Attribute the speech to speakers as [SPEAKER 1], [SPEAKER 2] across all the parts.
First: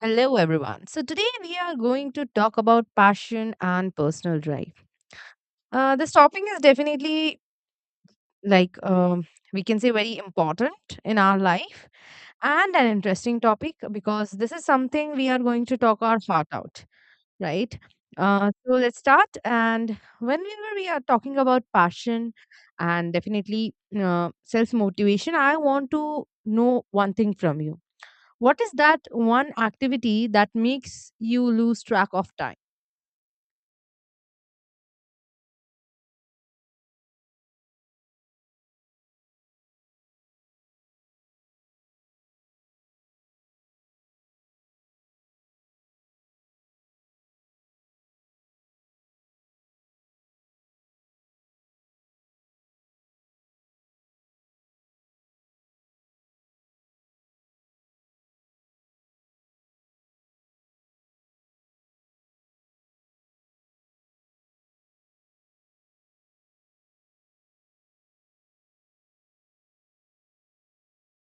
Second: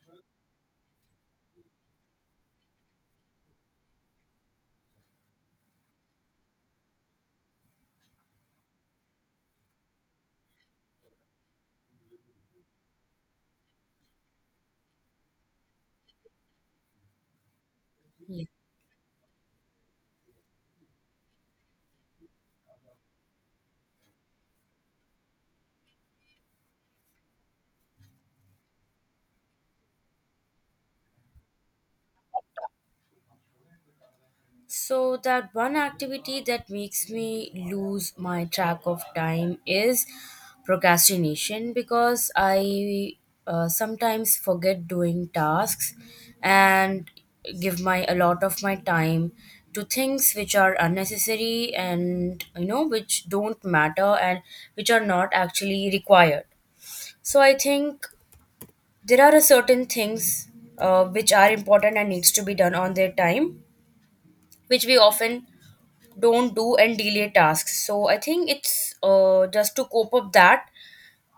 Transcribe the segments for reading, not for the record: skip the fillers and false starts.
[SPEAKER 1] Hello, everyone. So, today we are going to talk about passion and personal drive. This topic is definitely like we can say very important in our life and an interesting topic because this is something we are going to talk our heart out, right?
[SPEAKER 2] Yeah.
[SPEAKER 1] So, let's start. And whenever we are talking about passion and definitely self motivation, I want to know one thing from you: what is that one activity that makes you lose track of time?
[SPEAKER 2] So that one activity that makes me lose my track of time is procrastination because I sometimes forget doing tasks and give my a lot of my time to things which are unnecessary and you know which don't matter and which are not actually required. So I think there are a certain things which are important and needs to be done on their time, which we often don't do and delay tasks. So I think it's just to cope up that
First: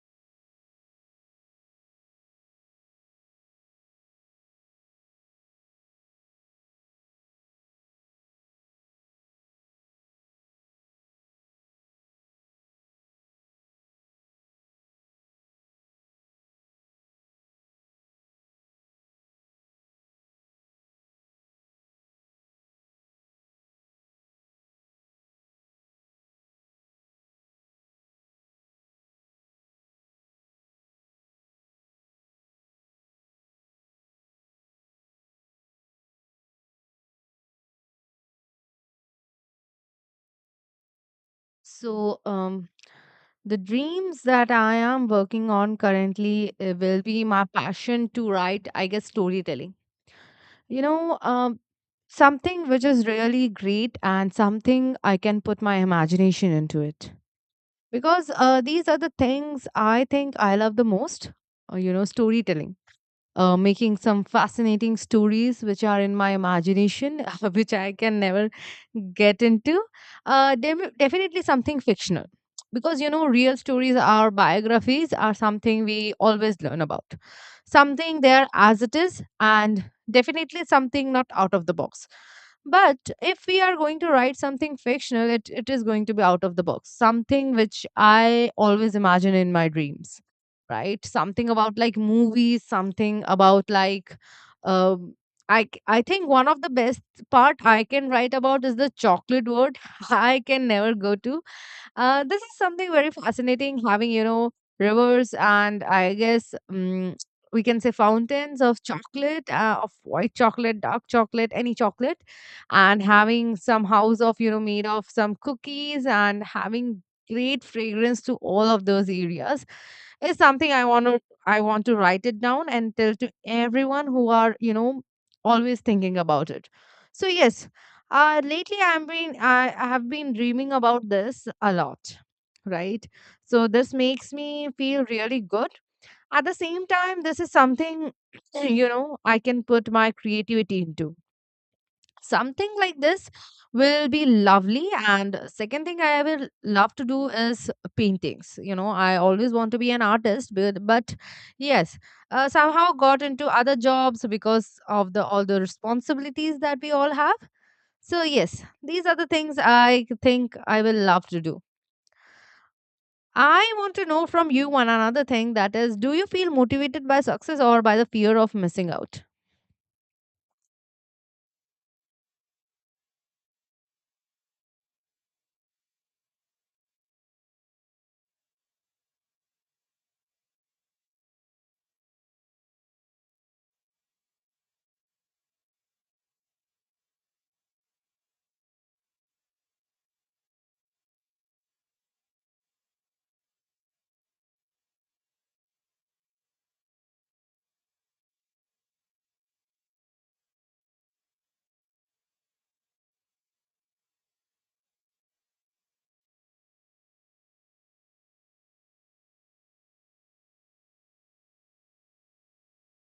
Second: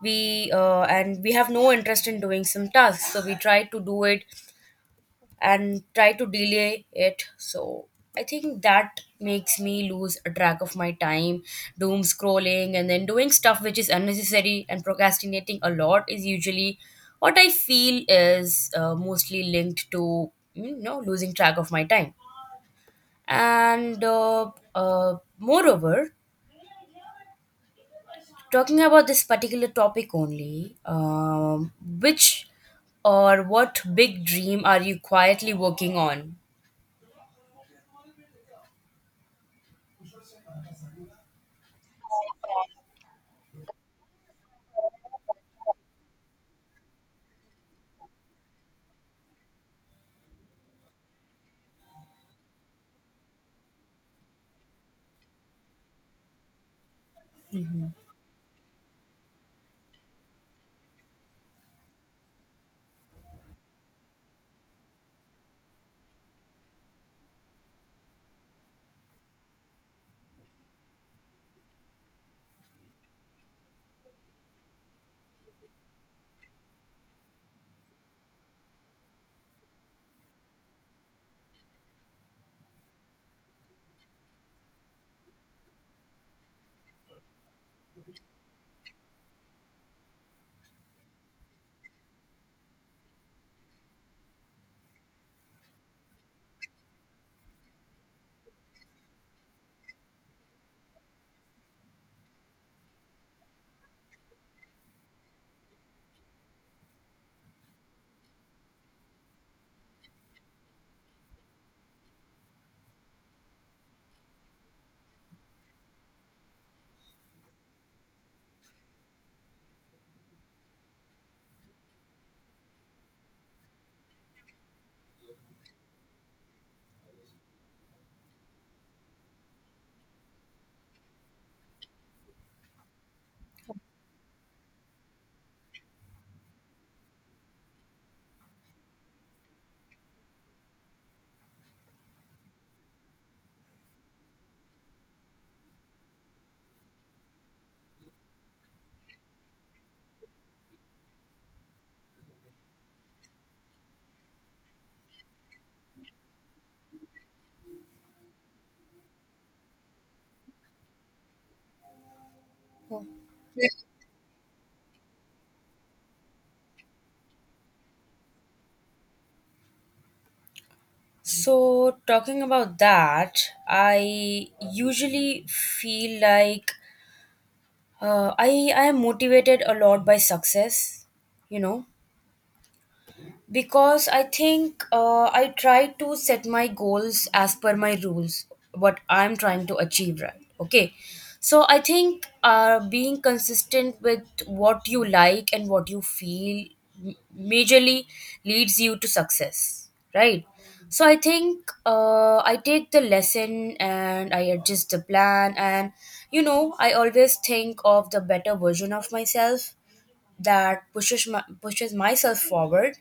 [SPEAKER 2] we have no interest in doing some tasks, so we try to do it and try to delay it. So I think that makes me lose a track of my time. Doom scrolling and then doing stuff which is unnecessary and procrastinating a lot is usually what I feel is mostly linked to you know losing track of my time. And moreover, talking about this particular topic only, which or what big dream are you quietly working on?
[SPEAKER 1] So, um, the dreams that I am working on currently will be my passion to write, I guess, storytelling. You know, something which is really great and something I can put my imagination into it. Because these are the things I think I love the most, you know, storytelling. Making some fascinating stories which are in my imagination, which I can never get into. Definitely something fictional. Because you know, real stories or biographies are something we always learn about. Something there as it is, and definitely something not out of the box. But if we are going to write something fictional, it is going to be out of the box, something which I always imagine in my dreams, right? Something about like movies, something about like um I think one of the best part I can write about is the chocolate world I can never go to. This is something very fascinating, having, you know, rivers, and I guess we can say fountains of chocolate, of white chocolate, dark chocolate, any chocolate, and having some house of, you know, made of some cookies and having great fragrance to all of those areas is something I want to write it down and tell to everyone who are, you know, always thinking about it. So yes, lately, I have been dreaming about this a lot, right? So this makes me feel really good. At the same time, this is something you know I can put my creativity into. Something like this will be lovely. And second thing I will love to do is paintings. You know, I always want to be an artist, but yes, somehow got into other jobs because of the all the responsibilities that we all have, so yes, these are the things I think I will love to do.
[SPEAKER 2] Oh.
[SPEAKER 1] I want to know from you one another thing, that is, do you feel motivated by success or by the fear of missing out?
[SPEAKER 2] So, talking about that, I usually feel like I am motivated a lot by success, you know. Because I think I try to set my goals as per my rules, what I'm trying to achieve, right? Okay, so I think being consistent with what you like and what you feel majorly leads you to success, right? So I think I take the lesson and I adjust the plan, and you know I always think of the better version of myself that pushes myself forward.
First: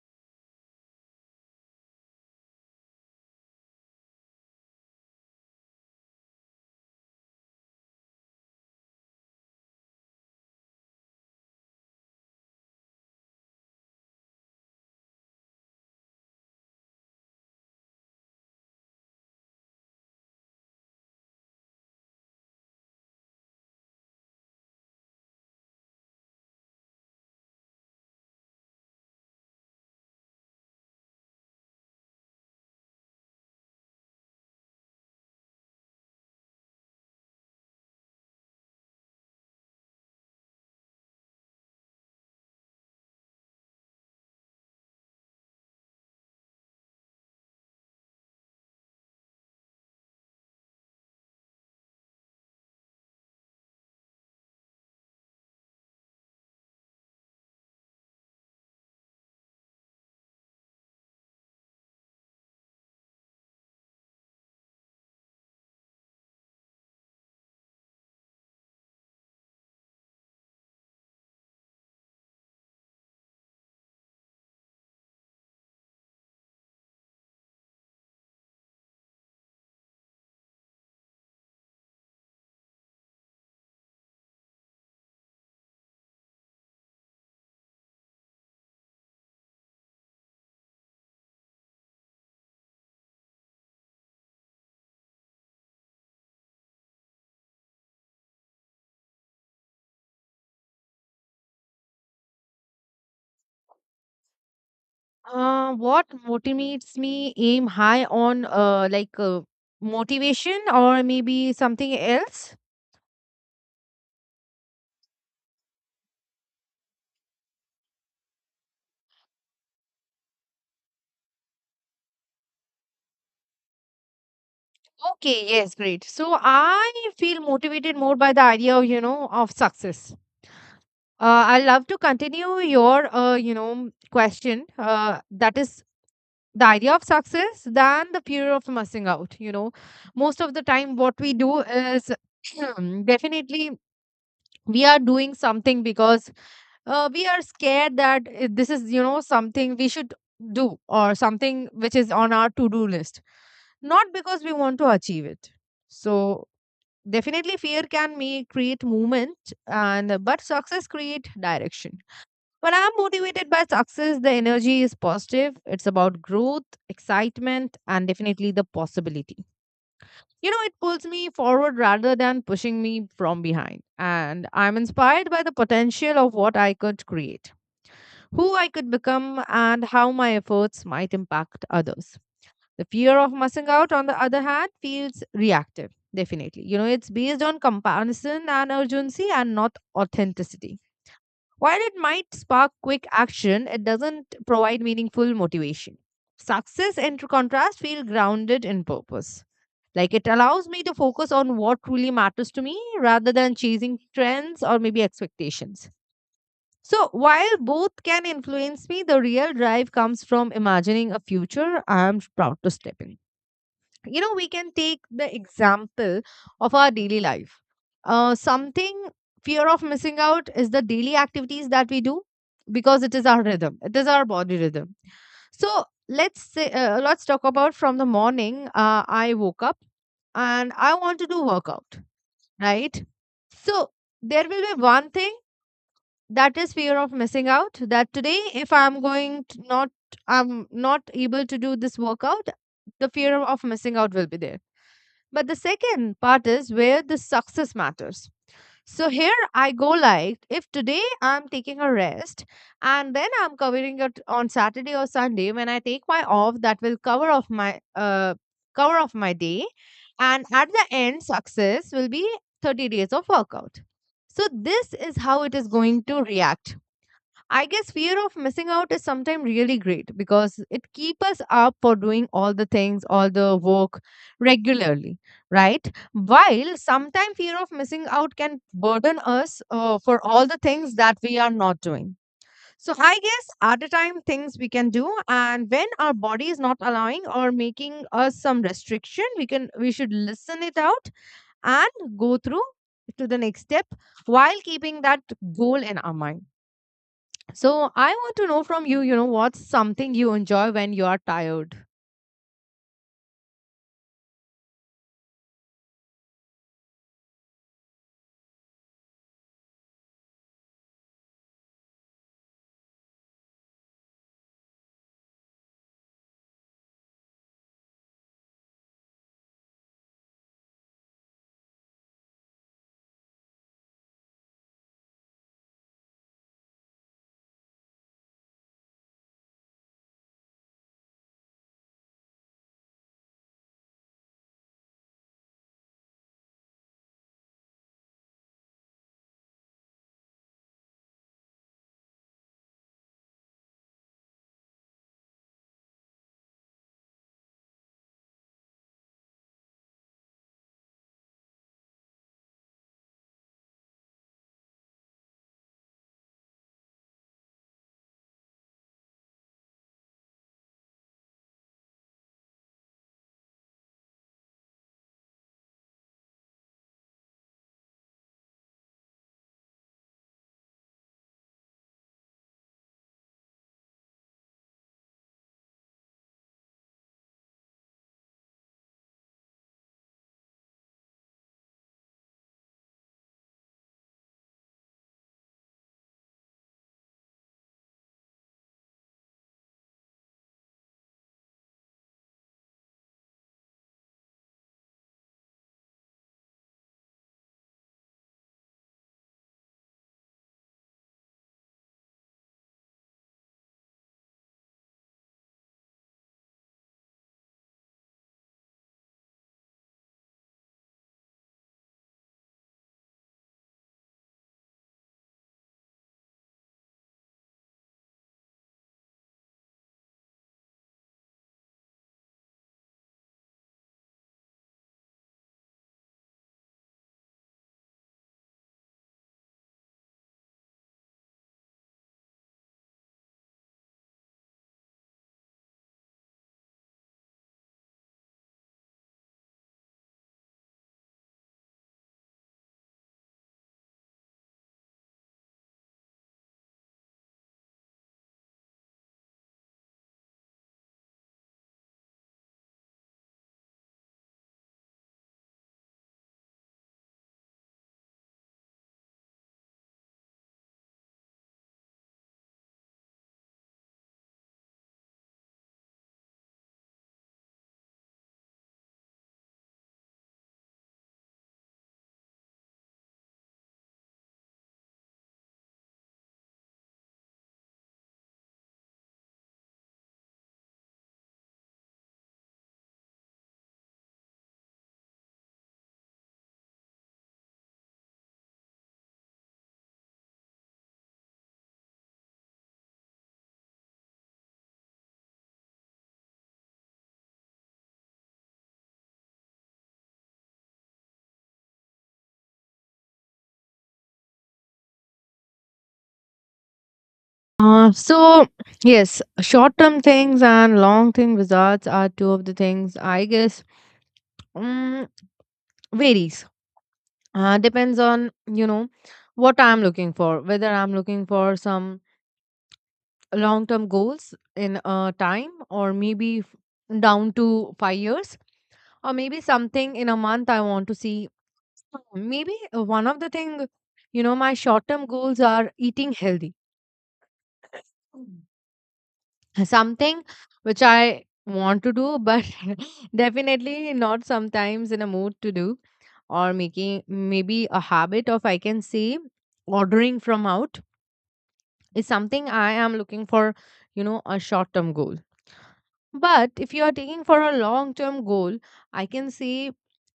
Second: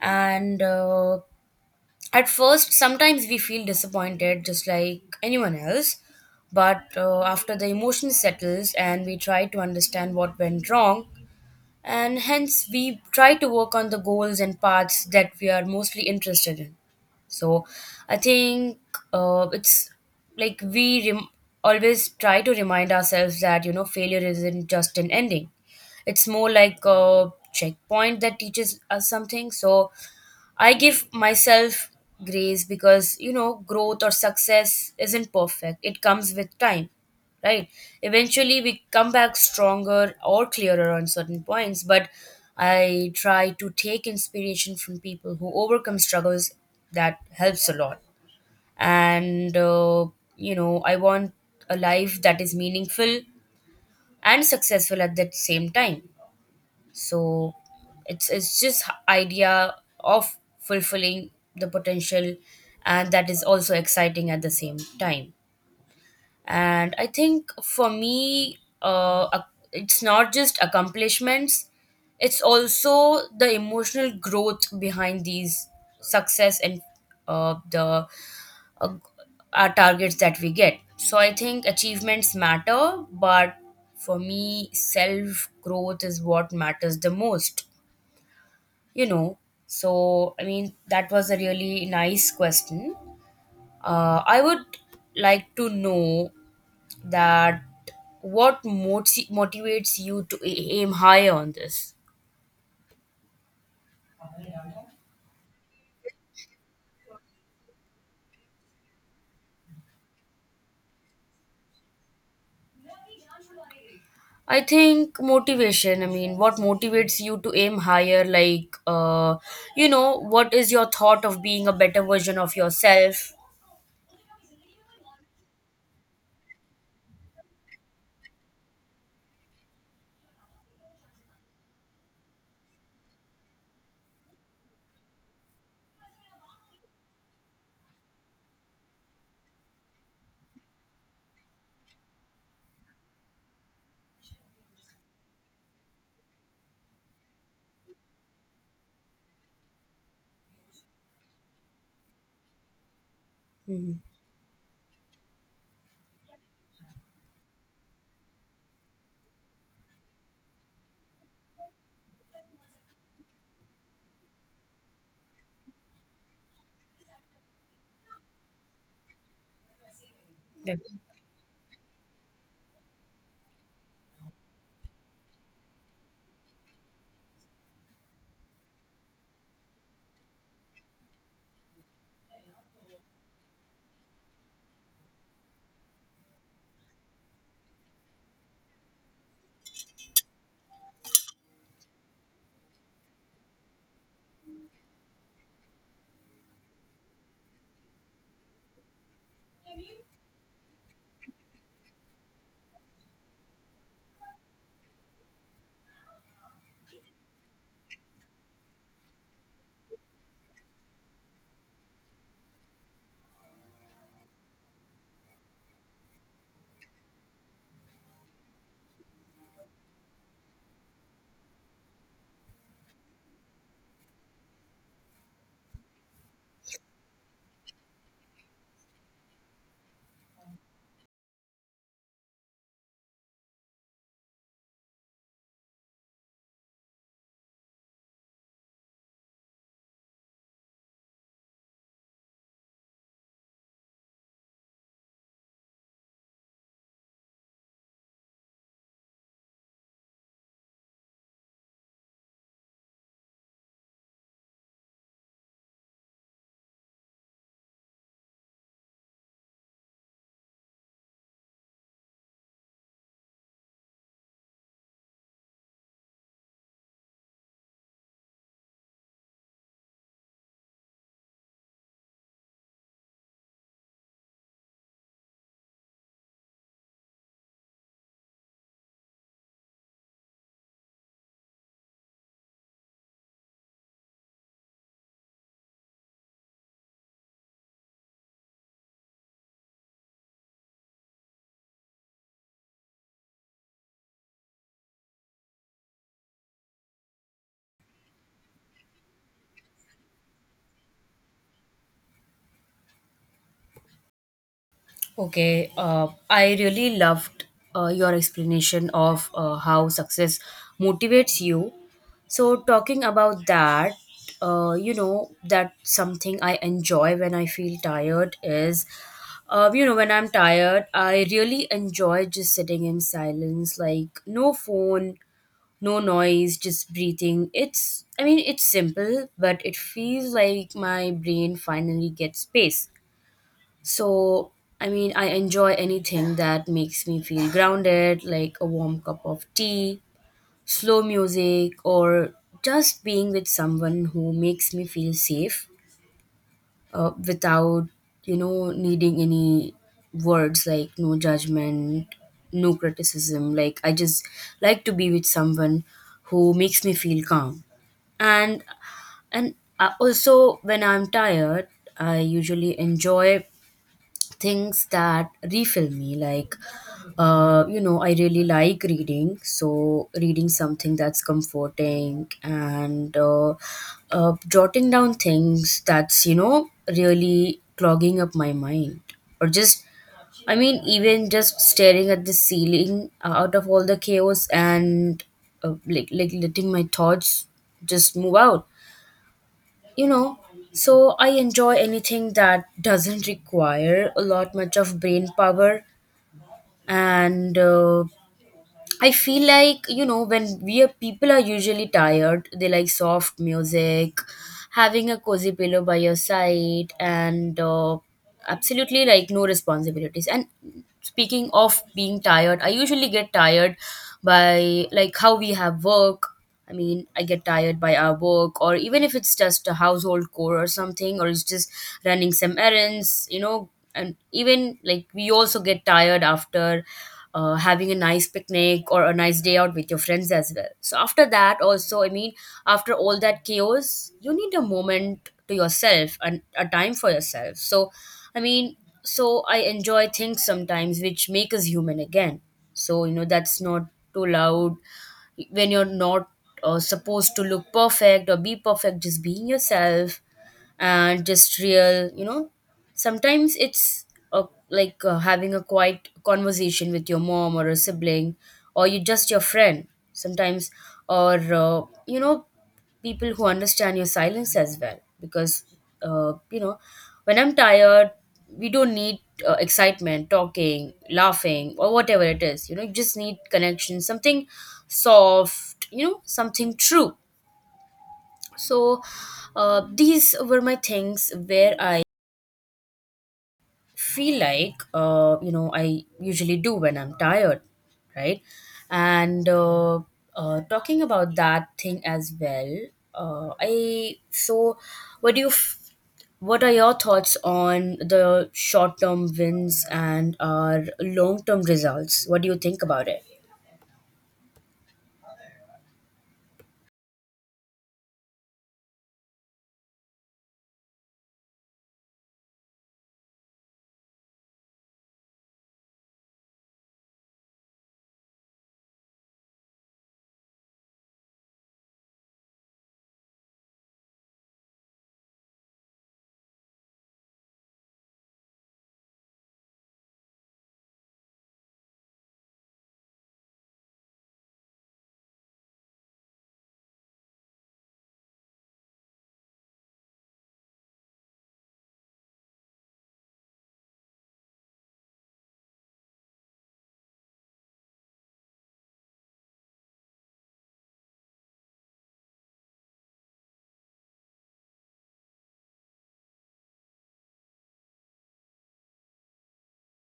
[SPEAKER 2] And at first sometimes we feel disappointed just like anyone else, but after the emotion settles and we try to understand what went wrong, and hence we try to work on the goals and paths that we are mostly interested in. So I think it's like always try to remind ourselves that you know failure isn't just an ending, it's more like a checkpoint that teaches us something. So I give myself grace because you know growth or success isn't perfect. It comes with time, right? Eventually, we come back stronger or clearer on certain points. But I try to take inspiration from people who overcome struggles. That helps a lot. And you know, I want a life that is meaningful and successful at the same time. So it's just idea of fulfilling the potential, and that is also exciting at the same time. And I think for me, it's not just accomplishments, it's also the emotional growth behind these success and the uh, our targets that we get. So I think achievements matter, but for me self growth is what matters the most, you know. So I mean that was a really nice question. I would like to know that what motivates you to aim higher on this.
[SPEAKER 1] What motivates me aim high on, like, motivation or maybe something else?
[SPEAKER 2] I think motivation, I mean what motivates you to aim higher, like you know what is your thought of being a better version of yourself?
[SPEAKER 1] Okay, yes, great. So I feel motivated more by the idea of, you know, of success. I love to continue your, you know, question. That is the idea of success than the fear of missing out. You know, most of the time, what we do is definitely we are doing something because we are scared that this is, you know, something we should do or something which is on our to-do list,
[SPEAKER 2] Mhm.
[SPEAKER 1] not because we want to achieve it. So definitely fear can me create movement and but success create direction. When I'm motivated by success, the energy is positive. It's about growth, excitement, and definitely the possibility. You know, it pulls me forward rather than pushing me from behind, and I'm inspired by the potential of what I could create, who I could become, and how my efforts might impact others. The fear of missing out, on the other hand, feels reactive, definitely. You know, it's based on comparison and urgency, and not authenticity. While it might spark quick action, it doesn't provide meaningful motivation. Success, in contrast, feels grounded in purpose. Like, it allows me to focus on what truly matters to me rather than chasing trends or maybe expectations. So, while both can influence me, the real drive comes from imagining a future I am proud to step in. You know, we can take the example of our daily life. Something, fear of missing out, is the daily activities that we do, because it is our rhythm, it is our body rhythm. So let's talk about from the morning. I woke up and I want to do workout, right? So there will be one thing that is fear of missing out, that today if I'm going to not, I'm not able to do this workout, the fear of missing out will be there. But the second part is where the success matters. So here I go, like, if today I'm taking a rest and then I'm covering it on Saturday or Sunday when I take my off, that will cover off my day, and at the end success will be 30 days of workout. So this is how it is going to react. I guess fear of missing out is sometimes really great because it keeps us up for doing all the things, all the work regularly, right? While sometimes fear of missing out can burden us for all the things that we are not doing. So I guess at a time things we can do, and when our body is not allowing or making us some restriction, we should listen it out and go through to the next step while keeping that goal in our mind. So I want to know from you, you know, what's something you enjoy when you are tired?
[SPEAKER 2] Okay, I really loved your explanation of how success motivates you. So, talking about that, you know, that something I enjoy when I feel tired is, you know, when I'm tired, I really enjoy just sitting in silence, like no phone, no noise, just breathing. It's, I mean, it's simple, but it feels like my brain finally gets space. So, I mean, I enjoy anything that makes me feel grounded, like a warm cup of tea, slow music, or just being with someone who makes me feel safe without, you know, needing any words, like no judgment, no criticism. Like, I just like to be with someone who makes me feel calm. And, and also, when I'm tired, I usually enjoy things that refill me, like you know I really like reading, so reading something that's comforting, and jotting down things that's you know really clogging up my mind, or just I mean even just staring at the ceiling out of all the chaos, and like letting my thoughts just move out, you know. So I enjoy anything that doesn't require a lot much of brain power. And I feel like, you know, when we are people are usually tired, they like soft music, having a cozy pillow by your side, and absolutely like no responsibilities. And speaking of being tired, I usually get tired by like how we have work. I mean, I get tired by our work, or even if it's just a household chore or something, or it's just running some errands, you know. And even like we also get tired after having a nice picnic or a nice day out with your friends as well. So, after that, also, I mean, after all that chaos, you need a moment to yourself and a time for yourself. So, I mean, so I enjoy things sometimes which make us human again. So, you know, that's not too loud, when you're not supposed to look perfect or be perfect, just being yourself and just real, you know. Sometimes it's uh like having a quiet conversation with your mom or a sibling or you just your friend sometimes, or you know, people who understand your silence as well, because you know when I'm tired, we don't need excitement, talking, laughing, or whatever it is, you know. You just need connection, something soft, you know, something true. So these were my things where I feel like you know I usually do when I'm tired, right? And talking about that thing as well, I so what do you f- what are your thoughts on the short term wins and our long term results? What do you think about it?
[SPEAKER 1] So yes, short-term things and long-term results are two of the things I guess um, varies. Depends on, you know, what I'm looking for, whether I'm looking for some long-term goals in time or maybe down to 5 years or maybe something in a month I want to see. So, maybe one of the thing, you know, my short-term goals are eating healthy. Mm. Something which I want to do, but definitely not sometimes in a mood to do, or making maybe a habit of I can say ordering from out is something I am looking for, you know, a short-term goal. But if you are taking for a long term goal, I can see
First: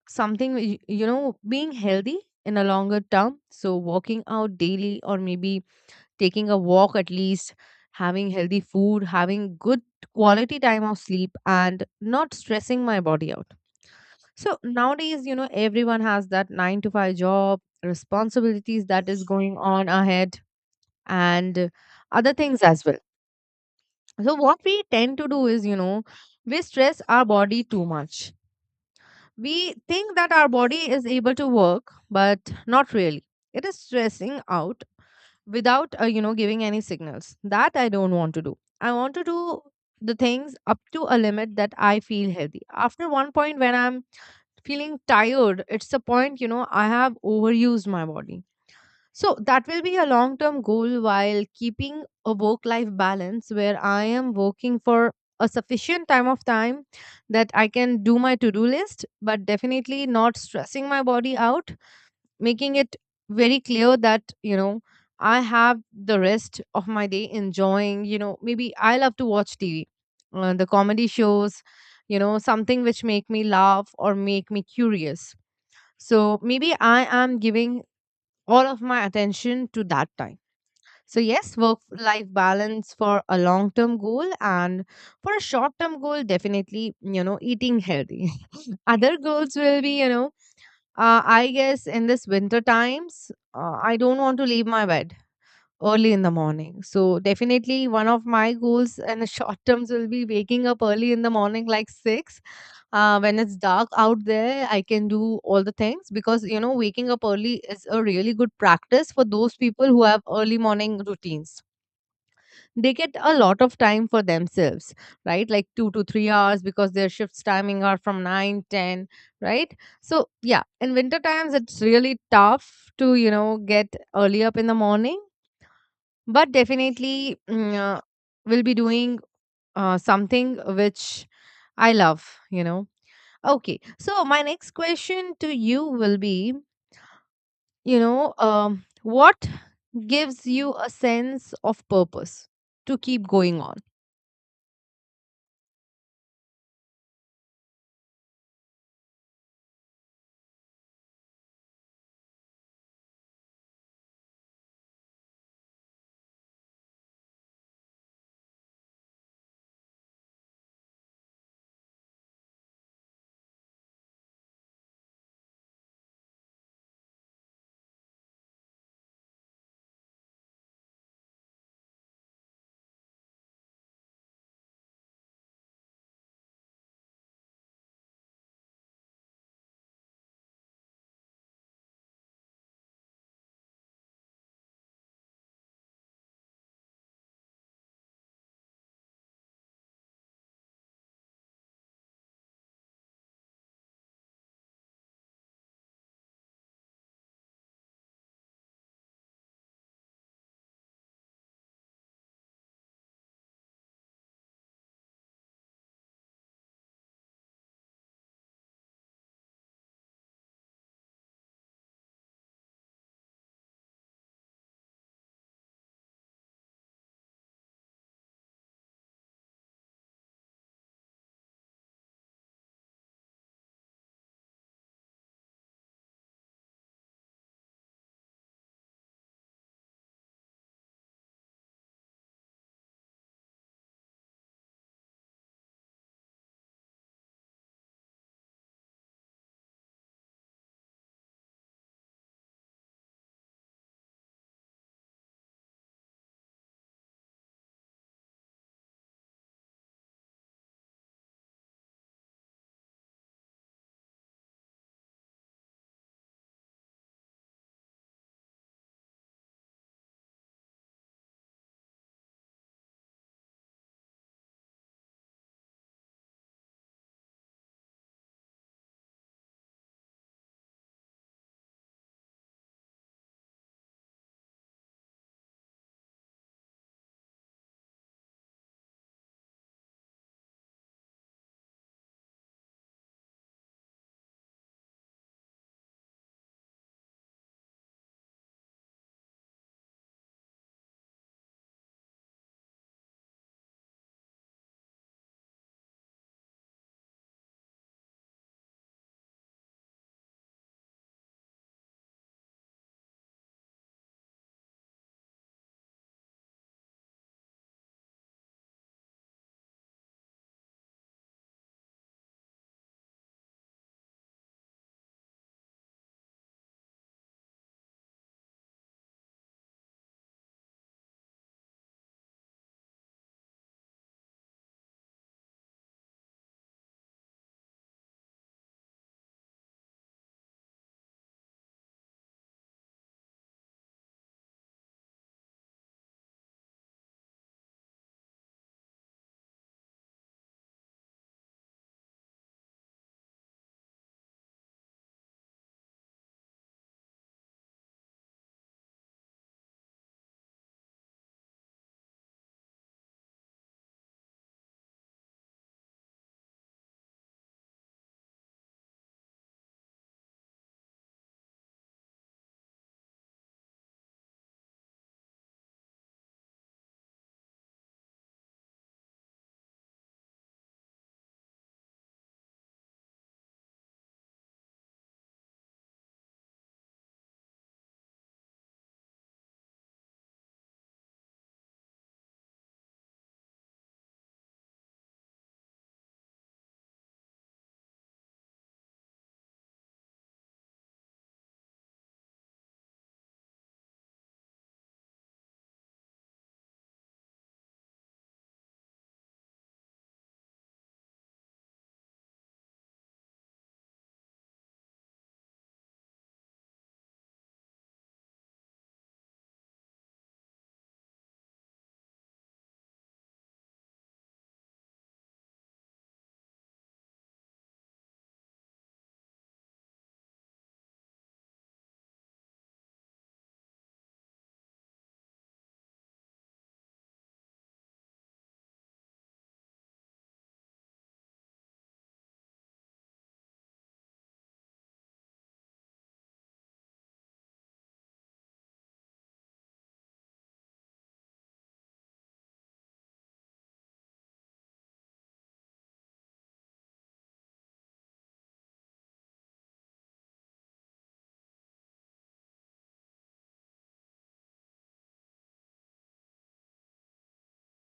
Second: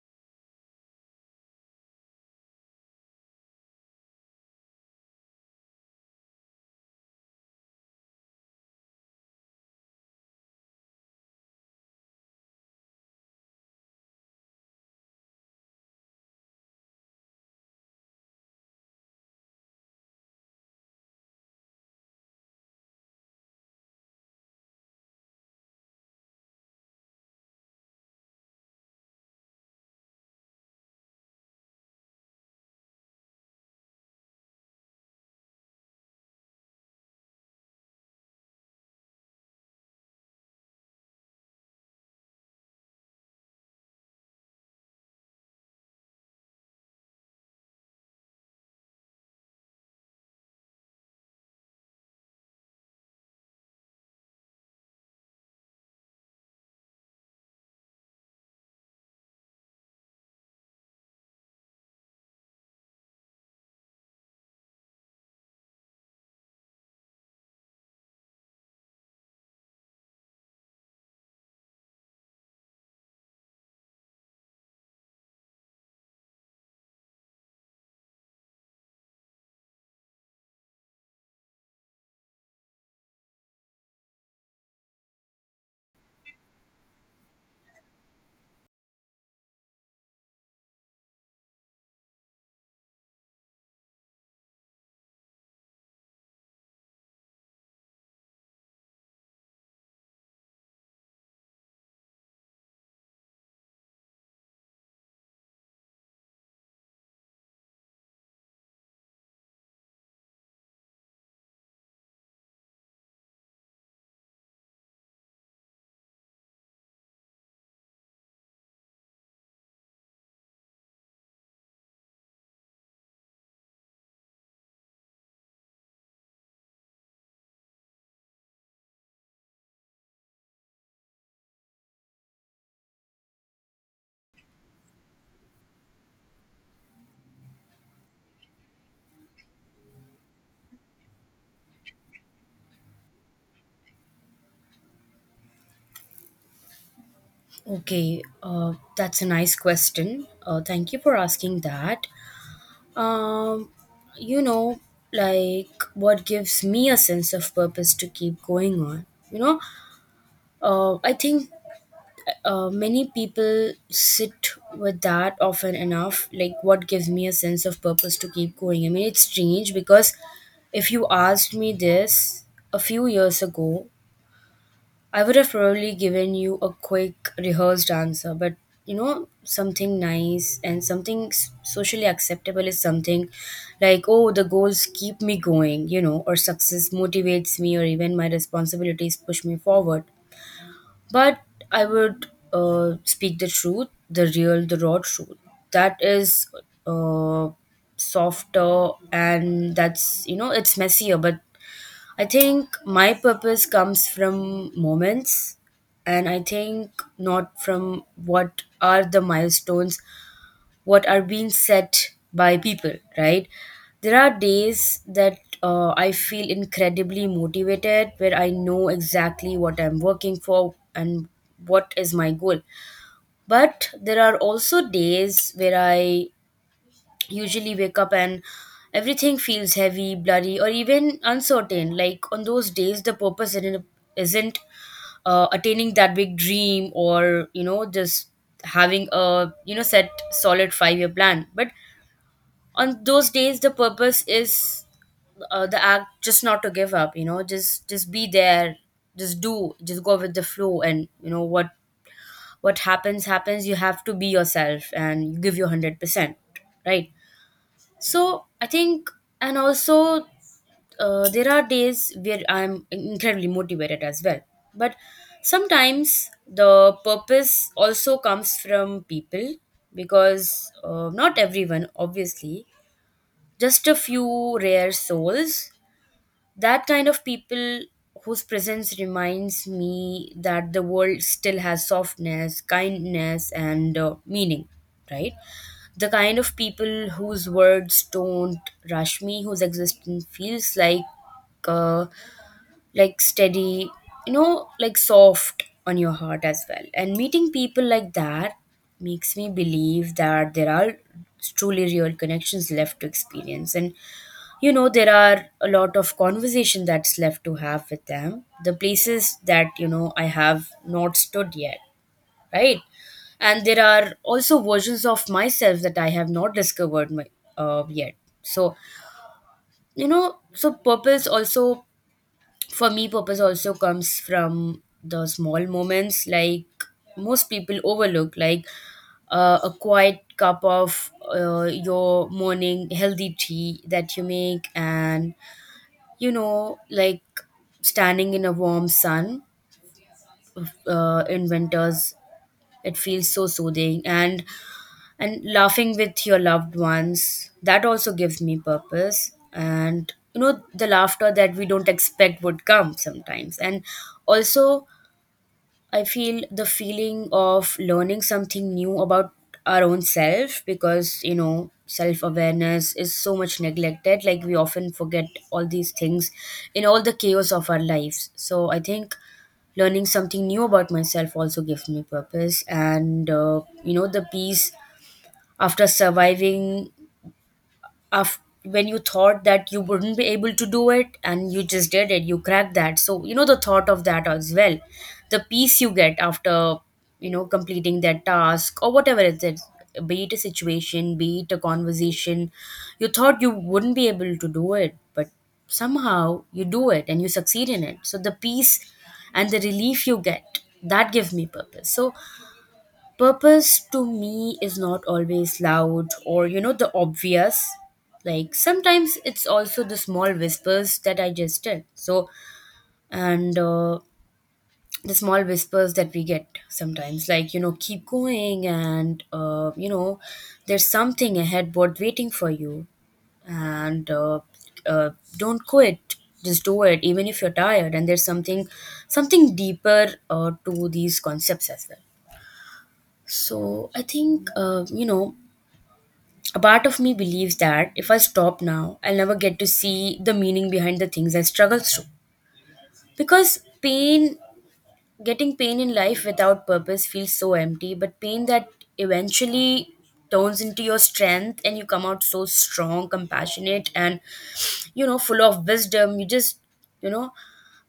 [SPEAKER 1] something, you know, being healthy in a longer term. So, walking out daily or maybe taking a walk at least, having healthy food, having good quality time of sleep, and not stressing my body out. So, nowadays, you know, everyone has that nine to five job, responsibilities that is going on ahead, and other things as well. So, what we tend to do is, you know, we stress our body too much. We think that our body is able to work, but not really. It is stressing out without, you know, giving any signals. That I don't want to do. I want to do the things up to a limit that I feel healthy. After one point, when I'm feeling tired, it's the point, you know, I have overused my body, so that will be a long term goal, while keeping a work life balance where I am working for a sufficient time of time that I can do my to do list, but definitely not stressing my body out, making it very clear that, you know, I have the rest of my day enjoying, you know, maybe I love to watch TV, the comedy shows, you know, something which make me laugh or make me curious. So maybe I am giving all of my attention to that time. So, yes, work life balance for a long term goal and for a short term goal, definitely, you know, eating healthy. Other goals will be, you know, I guess in this winter times, I don't want to leave my bed early in the morning. So, definitely, one of my goals in the short terms will be waking up early in the morning, like 6, when it's dark out there I can do all the things, because you know waking up early is a really good practice for those people who have early morning routines. They get a lot of time for themselves, right? Like 2 to 3 hours, because their shifts timing are from 9, 10, right? So yeah, in winter times it's really tough to, you know, get early up in the morning, but definitely we'll be doing something which I love. Okay, so my next question to you will be, you know, what gives you a sense of purpose to keep going on?
[SPEAKER 2] Okay, that's a nice question. Thank you for asking that. Um, you know, like what gives me a sense of purpose to keep going on. You know, I think many people sit with that often enough. Like, what gives me a sense of purpose to keep going? I mean, it's strange because if you asked me this a few years ago, I would have probably given you a quick rehearsed answer, but you know, something nice and something socially acceptable is something like, oh, the goals keep me going, you know, or success motivates me, or even my responsibilities push me forward. But I would speak the truth, the real, the raw truth. That is uh, softer and that's, you know, it's messier, but I think my purpose comes from moments, and I think not from what are the milestones, what are being set by people, right? There are days that I feel incredibly motivated, where I know exactly what I'm working for and what is my goal. But there are also days where I usually wake up and everything feels heavy, blurry, or even uncertain. Like on those days, the purpose isn't attaining that big dream or you know just having a you know set solid 5-year plan. But on those days, the purpose is the act just not to give up. You know, just be there, just do, just go with the flow, and you know what happens happens. You have to be yourself and give your 100%, right? So I think, and also there are days where I'm incredibly motivated as well. But sometimes the purpose also comes from people, because not everyone, obviously, just a few rare souls. That kind of people whose presence reminds me that the world still has softness, kindness, and meaning, right? The kind of people whose words don't rush me, whose existence feels uh, like steady, you know, like soft on your heart as well. And meeting people like that makes me believe that there are truly real connections left to experience, and you know there are a lot of conversation that's left to have with them, the places that you know I have not stood yet, right? And there are also versions of myself that I have not discovered yet. So, you know, so purpose also, for me, purpose also comes from the small moments like most people overlook, like a quiet cup of your morning healthy tea that you make, and, you know, like standing in a warm sun in winters, it feels so soothing. And laughing with your loved ones that also gives me purpose, and you know, the laughter that we don't expect would come sometimes. And also I feel the feeling of learning something new about our own self, because you know, self awareness is so much neglected. Like we often forget all these things in all the chaos of our lives. So I think learning something new about myself also gives me purpose. And you know, the peace after surviving, after when you thought that you wouldn't be able to do it and you just did it, you cracked that. So you know, the thought of that as well, the peace you get after, you know, completing that task, or whatever it is, be it a situation, be it a conversation. You thought you wouldn't be able to do it, but somehow you do it and you succeed in it. So the peace and the relief you get, that gives me purpose. So purpose to me is not always loud or, you know, the obvious. Like sometimes it's also the small whispers that I just did. So, and The small whispers that we get sometimes, like, you know, keep going, and, you know, there's something ahead but waiting for you. And uh, don't quit, just do it even if you're tired, and there's something deeper to these concepts as well. So I think, you know, a part of me believes that if I stop now, I'll never get to see the meaning behind the things I struggle through. Because pain, getting pain in life without purpose feels so empty, but pain that eventually turns into your strength and you come out so strong, compassionate, and, you know, full of wisdom, you just, you know,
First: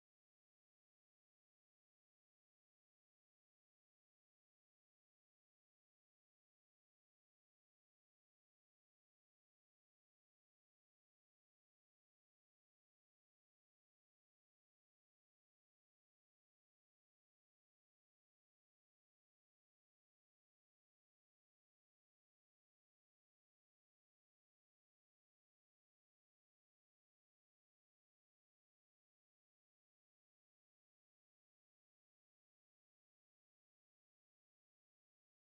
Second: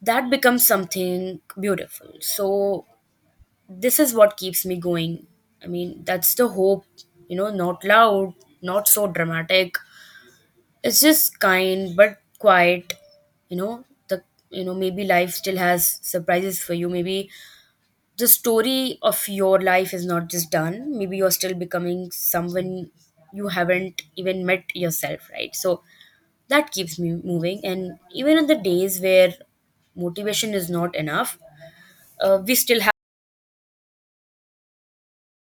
[SPEAKER 2] that becomes something beautiful. So this is what keeps me going. I mean, that's the hope, you know, not loud, not so dramatic. It's just kind but quiet, you know. Maybe life still has surprises for you. Maybe the story of your life is not just done. Maybe you're still becoming someone you haven't even met yourself, right? So that keeps me moving. And even on the days where motivation is not enough, we still have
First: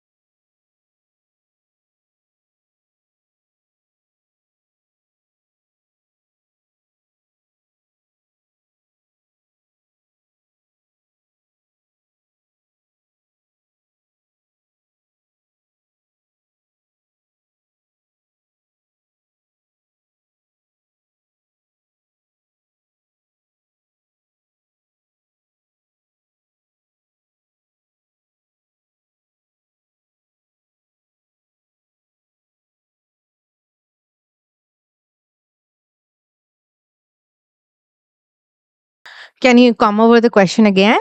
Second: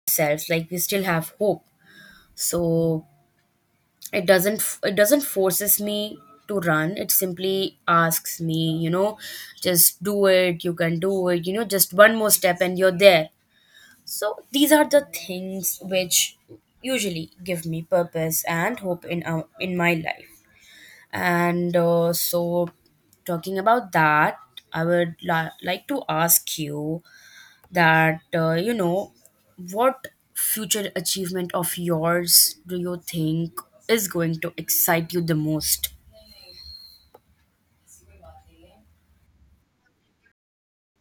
[SPEAKER 2] ourselves, like we still have hope. So it doesn't f- it doesn't forces me to run, it simply asks me, you know, just do it, you can do it, you know, just one more step and you're there. So these are the things which usually give me purpose and hope in in my life. And uh, so talking about that, I would like to ask you that you know, what future achievement of yours do you think is going to excite you the most?
[SPEAKER 1] Can you come over the question again?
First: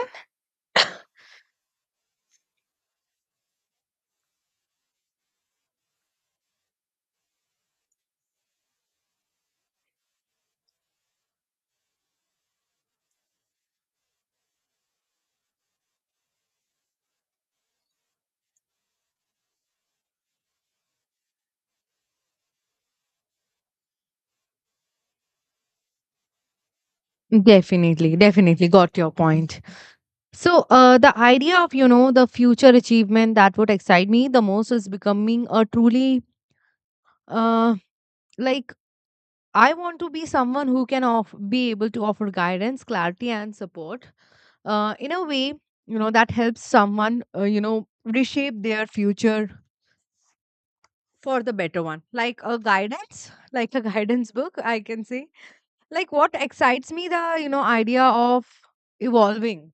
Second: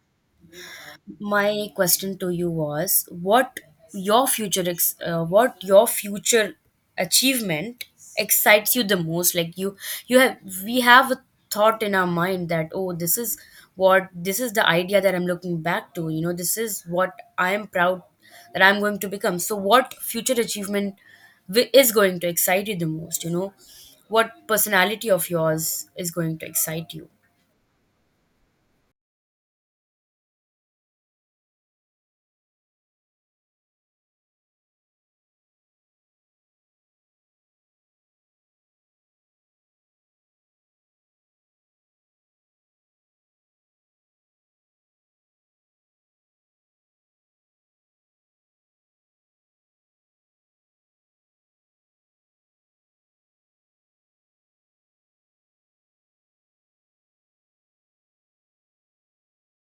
[SPEAKER 2] My question to you was, what your what your future achievement excites you the most. Like you have we have a thought in our mind that, oh, this is what, this is the idea that I'm looking back to, you know, this is what I am proud that I'm going to become. So what future achievement is going to excite you the most, you know, what personality of yours is going to excite you?
[SPEAKER 1] Definitely, definitely got your point. So, the idea of, you know, the future achievement that would excite me the most is becoming a truly, uh, like I want to be someone who can be able to offer guidance, clarity, and support, in a way, you know, that helps someone, you know, reshape their future for the better one, like a guidance, like a guidance book, I can say. Like what excites me, the you know idea of evolving,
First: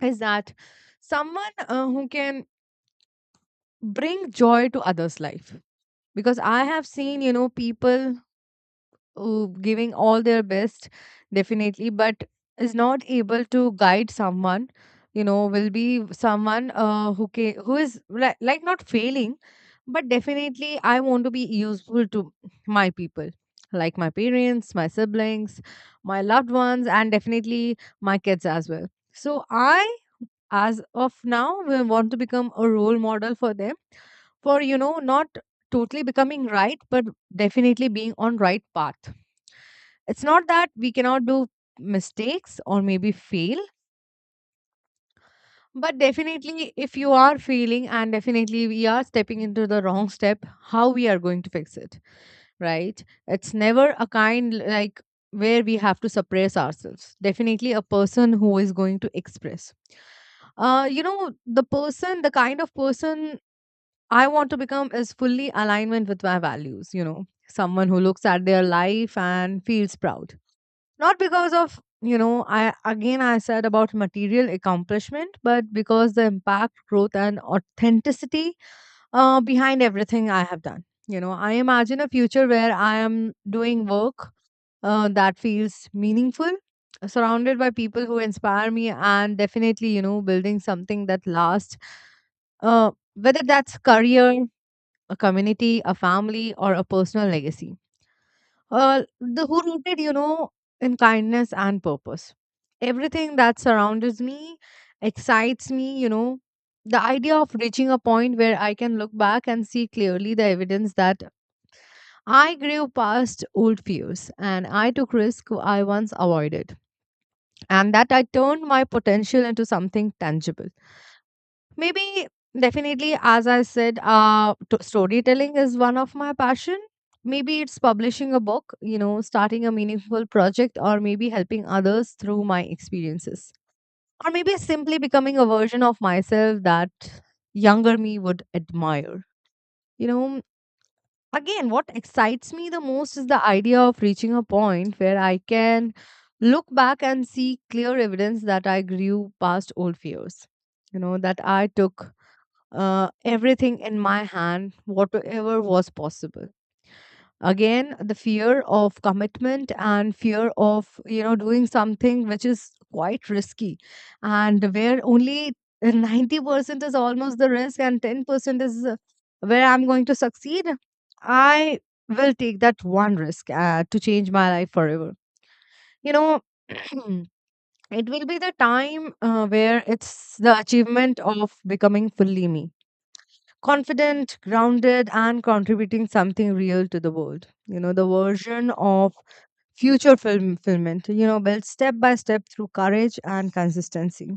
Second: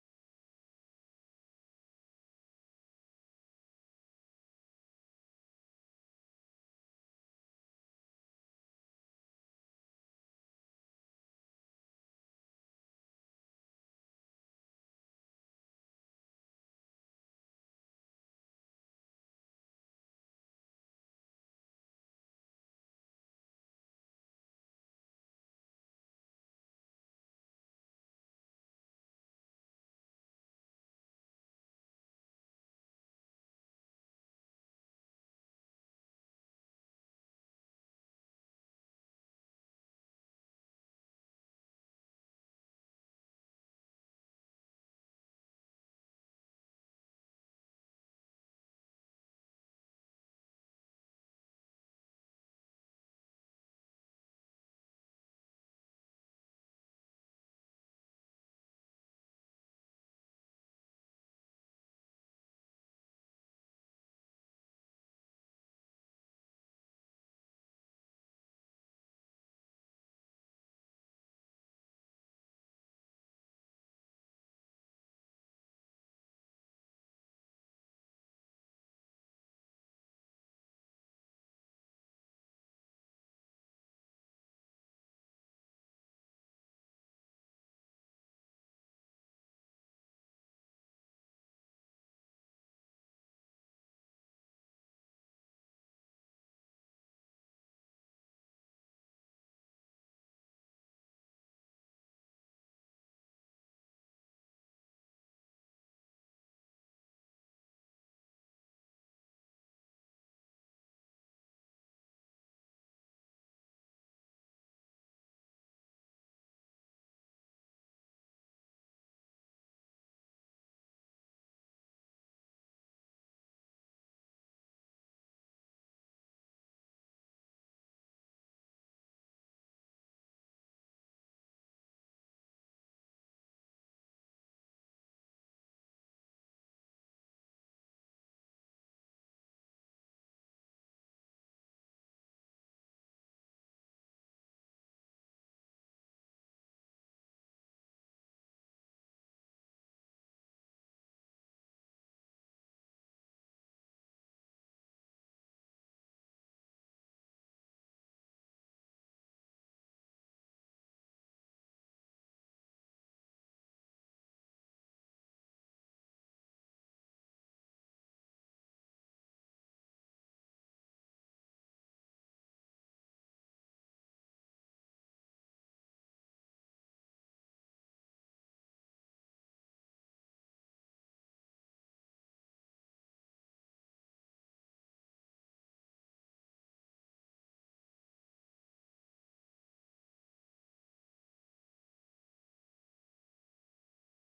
[SPEAKER 1] is that someone, who can bring joy to others' life, because I have seen, you know, people, giving all their best, definitely, but is not able to guide someone, you know, will be someone, who is like not failing. But definitely I want to be useful to my people, like my parents, my siblings, my loved ones, and definitely my kids as well. So I, as of now, will want to become a role model for them, for you know not totally becoming right, but definitely being on right path. It's not that we cannot do mistakes or maybe fail, but definitely if you are failing and definitely we are stepping into the wrong step, how we are going to fix it, right? It's never a kind like where we have to suppress ourselves. Definitely a person who is going to express, you know, the kind of person I want to become is fully alignment with my values, you know, someone who looks at their life and feels proud, not because of, you know, I said about material accomplishment, but because the impact, growth, and authenticity behind everything I have done. You know, I imagine a future where I am doing work, that feels meaningful, surrounded by people who inspire me, and definitely, you know, building something that lasts, whether that's career, a community, a family, or a personal legacy, the who rooted, you know, in kindness and purpose. Everything that surrounds me excites me, you know. The idea of reaching a point where I can look back and see clearly the evidence that I grew past old fears, and I took risks I once avoided, and that I turned my potential into something tangible. Maybe as I said, storytelling is one of my passion. Maybe it's publishing a book, you know, starting a meaningful project, or maybe helping others through my experiences, or maybe simply becoming a version of myself that younger me would admire. You know, again, what excites me the most is the idea of reaching a point where I can look back and see clear evidence that I grew past old fears. You know, that I took, everything in my hand, whatever was possible. Again, the fear of commitment and fear of, you know, doing something which is quite risky, and where only 90% is almost the risk and 10% is, where I'm going to succeed. I will take that one risk, to change my life forever. You know. It will be the time, where it's the achievement of becoming fully me, confident, grounded, and contributing something real to the world. You know, the version of future film fulfillment, you know, built step by step through courage and consistency.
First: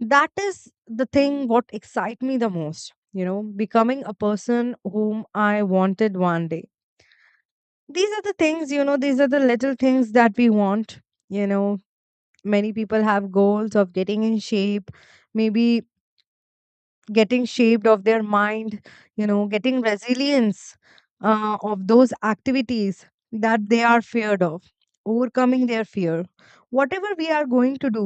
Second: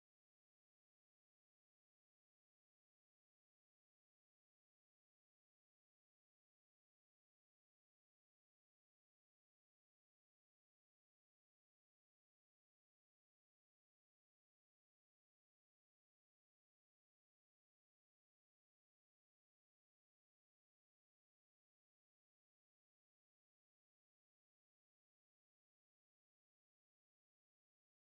[SPEAKER 1] That is the thing what excites me the most, you know, becoming a person whom I wanted one day. These are the things, you know, these are the little things that we want. You know, many people have goals of getting in shape, maybe getting shaped of their mind, you know, getting resilience, of those activities that they are feared of, overcoming their fear. Whatever we are going to do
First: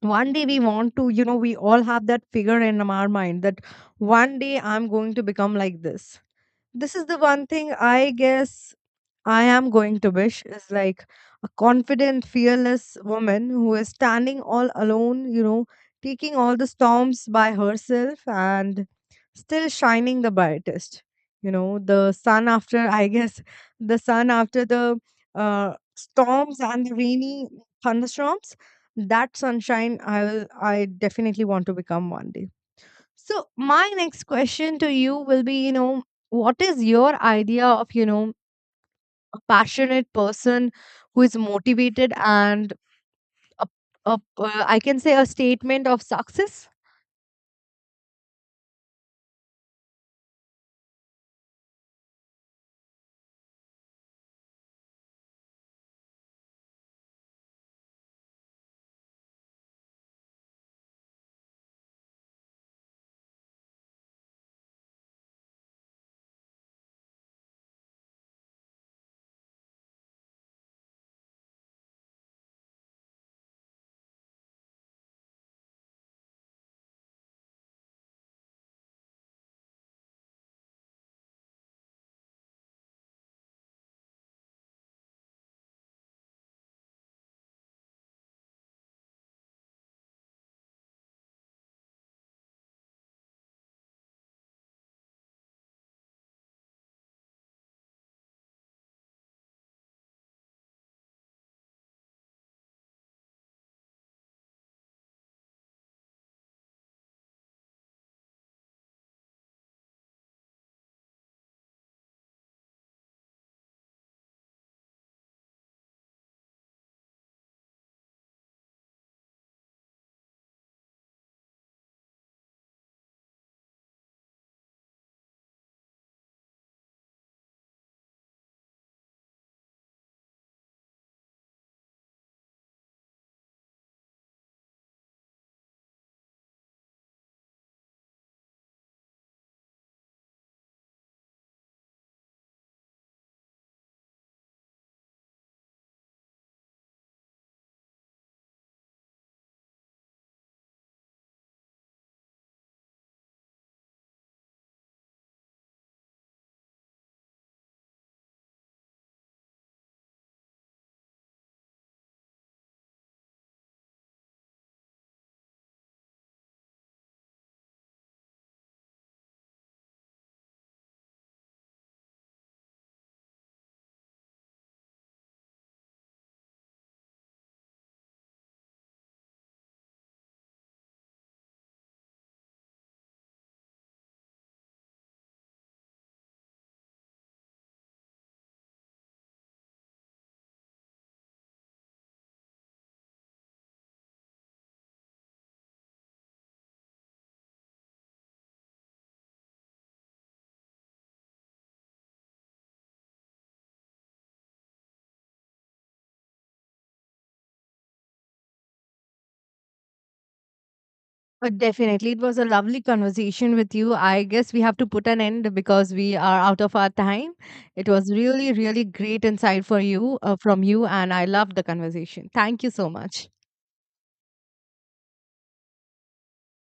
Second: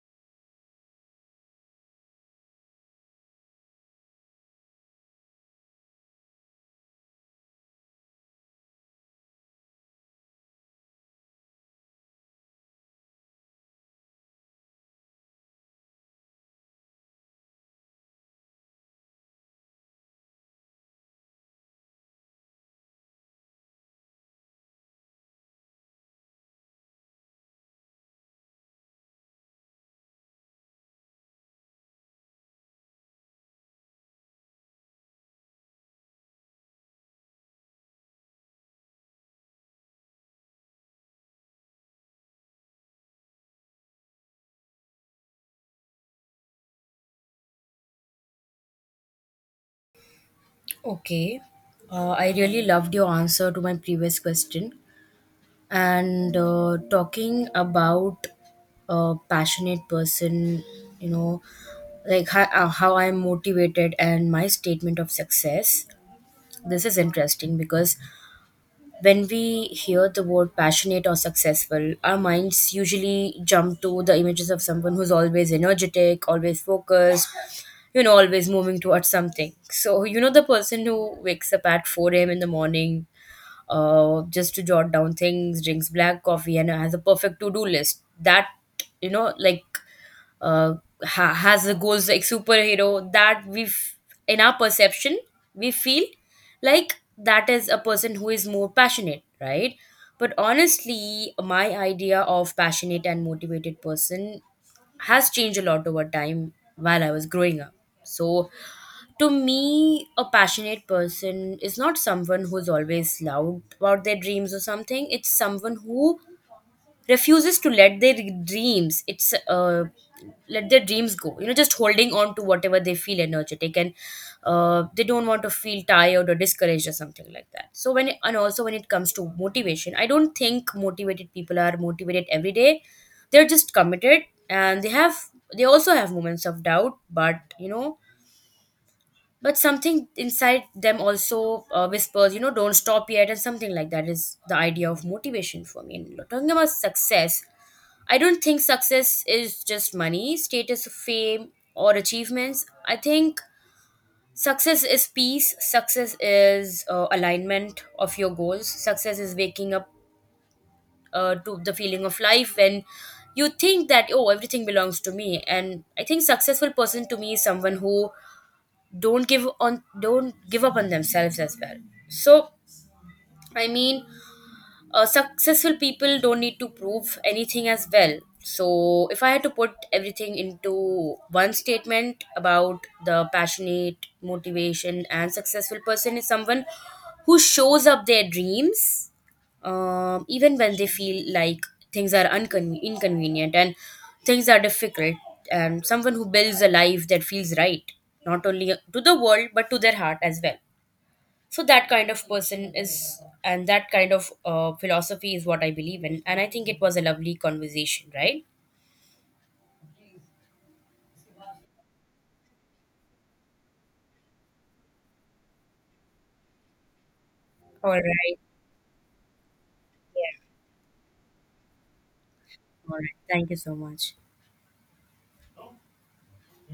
[SPEAKER 1] one day, we want to, you know, we all have that figure in our mind that one day I'm going to become like this. This is the one thing, I guess, I am going to wish, is like a confident, fearless woman who is standing all alone, you know, taking all the storms by herself and still shining the brightest. You know, the sun after, I guess, the sun after the, storms and the rainy thunderstorms, that sunshine, I definitely want to become one day. So, my next question to you will be, you know, what is your idea of, you know, a passionate person who is motivated and a, I can say a statement of success.
[SPEAKER 2] Okay, I really loved your answer to my previous question. And talking about a passionate person, you know, like how I'm motivated and my statement of success, this is interesting because when we hear the word passionate or successful, our minds usually jump to the images of someone who's always energetic, always focused, you know, always moving towards something. So, you know, the person who wakes up at 4 a.m. in the morning just to jot down things, drinks black coffee, and has a perfect to do list. That, you know, like uh, has the goals like superhero that we've in our perception, we feel, like that is a person who is more passionate, right? But honestly, my idea of passionate and motivated person has changed a lot over time while I was growing up. So to me, a passionate person is not someone who's always loud about their dreams or something. It's someone who refuses to let their dreams. It's Let their dreams go. You know, just holding on to whatever they feel energetic, and they don't want to feel tired or discouraged or something like that. So when it, and also when it comes to motivation, I don't think motivated people are motivated every day. They're just committed, and they also have moments of doubt, but you know, but something inside them also whispers, you know, don't stop yet, and something like that is the idea of motivation for me. And talking about success, I don't think success is just money, status, fame, or achievements. I think success is peace, success is alignment of your goals, success is waking up to the feeling of life when you think that, oh, everything belongs to me. And I think successful person to me is someone who don't give up on themselves as well. So i mean uh, successful people don't need to prove anything as well. So, if I had to put everything into one statement about the passionate, motivation, and successful person, is someone who shows up their dreams, even when they feel like things are inconvenient and things are difficult, and someone who builds a life that feels right, not only to the world but to their heart as well. So that kind of person is, and that kind of philosophy is what I believe in, and I think it was a lovely conversation, right?
[SPEAKER 1] Definitely. It was a lovely conversation with you. I guess we have to put an end because we are out of our time. It
[SPEAKER 2] All
[SPEAKER 1] was
[SPEAKER 2] right.
[SPEAKER 1] really, really great insight for you
[SPEAKER 2] Yeah.
[SPEAKER 1] from you, and I loved the conversation. Thank you so
[SPEAKER 2] All right,
[SPEAKER 1] much.
[SPEAKER 2] thank you so much.